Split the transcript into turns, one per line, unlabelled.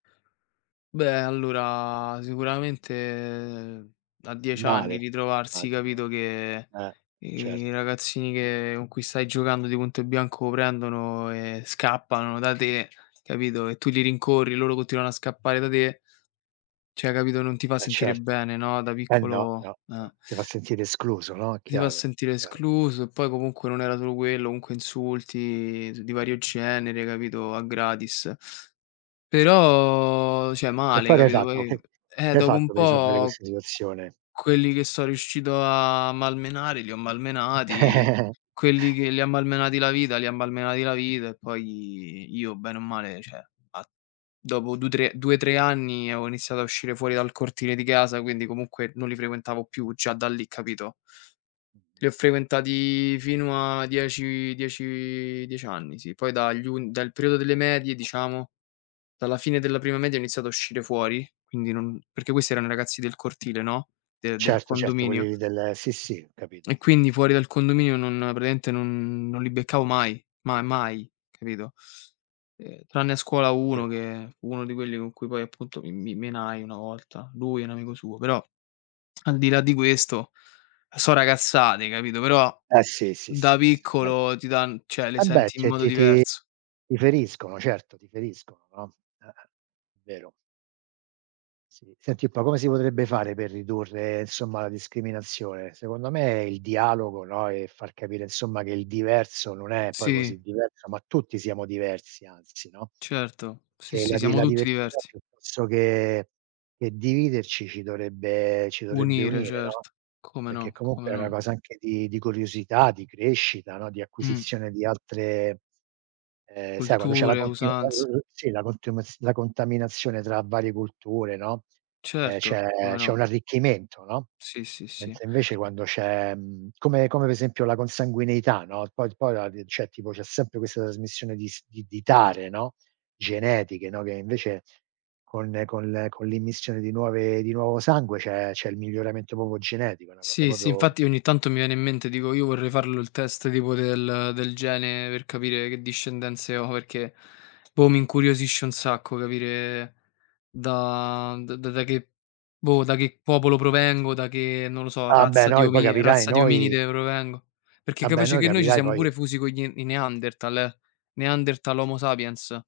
Beh allora, sicuramente a 10
Male.
anni
Eh,
ritrovarsi,
immagino.
capito, che
Eh.
i
Certo.
ragazzini che con cui stai giocando di punto e bianco prendono e scappano da te, capito, e tu li rincorri, loro continuano a scappare da te cioè, capito, non ti fa
Eh,
sentire
certo.
bene, no, da
Eh no,
piccolo
no, no,
eh.
ti fa sentire escluso, no,
Si va a
chiaro,
sentire
chiaro.
escluso, e poi comunque non era solo quello, comunque insulti di z di vario genere, capito, a gratis. Però cioè,
E
male,
poi che hai
capito,
fatto?
poi
Che
eh,
che hai
dopo un
fatto per risolvere
po'
questa situazione?
q quelli che 'so riuscito a malmenare li ho malmenati, quelli che li ha malmenati la vita li ha malmenati la vita, e poi io bene o male, cioè, a dopo du 3 2, 3 anni avevo iniziato a uscire fuori dal cortile di casa, quindi comunque non li frequentavo più già da lì, capito? Li ho frequentati fino a 10- 10- 10 anni, sì. Poi dagli un dal periodo delle medie, diciamo dalla fine della prima media ho iniziato a uscire fuori, quindi non perché questi erano i ragazzi del cortile, no, de del
Certo, certo quelli
condominio.
lì del sì sì, ho capito.
E quindi fuori dal condominio non praticamente non non li beccavo mai mai mai, capito? Ehm, tranne a scuola uno,
[unintelligible]
che fu uno di quelli con cui poi, appunto, mi mi menai una volta lui e un amico suo però, al di là di questo, 'so ragazzate, capito, però
Eh sì, sì,
da
sì questo è vero.
piccolo ti dan cioè, le
Vabbè
senti in
ti è
modo
ti ti
diverso.
ti feriscono, certo ti feriscono, no, ah, vero. Sì, senti un po' come si potrebbe fare per ridurre, insomma, la discriminazione? Secondo me il dialogo, no, e far capire, insomma, che il diverso non è poi
Sì.
così diverso, ma tutti siamo diversi anzi, no
Certo, sì,
che
sì,
la di
siamo
la
tutti
diversità
diversi.
piuttosto che che dividerci ci dovrebbe ci dovrebbe
Unire,
unire, no,
certo. Come
perché
no,
comunque
come
è una
no.
cosa anche di di curiosità, di crescita, no, di
Mh.
acquisizione di altre ehm, sai quando c'è la
Culture,
continu la
usanze.
l l sì, la contiumaz la contaminazione tra varie culture, no ehm,
Certo,
c'è
come
c'è
no.
un arricchimento, no
Sì, sì, sì.
mentre invece quando c'è, mhmm, come come per esempio la consanguineità, no, poi d poi la rie cioè, tipo, c'è sempre questa trasmissione di s di di dare, no genetiche, no, che invece con- con le con l'immissione di nuove di nuovo sangue c'è c'è il miglioramento proprio genetico. È una cosa
Sì, sì,
proprio
infatti ogni tanto mi viene in mente, dico: "Io vorrei farlo il test tipo del del gene per capire che discendenze ho, perché, boh, mi incuriosisce un sacco capire da d da che boh, da che popolo provengo, da che, non lo so,
Ah, beh!
razza di
Noi poi
omie
capirai,
razza di
noi
ominide provengo. Perché
Ah, beh!
capace
Noi
che noi ci
capirai
siamo
poi
pure fusi con gli n i Neanderthal, eh, Neanderthal, Homo sapiens.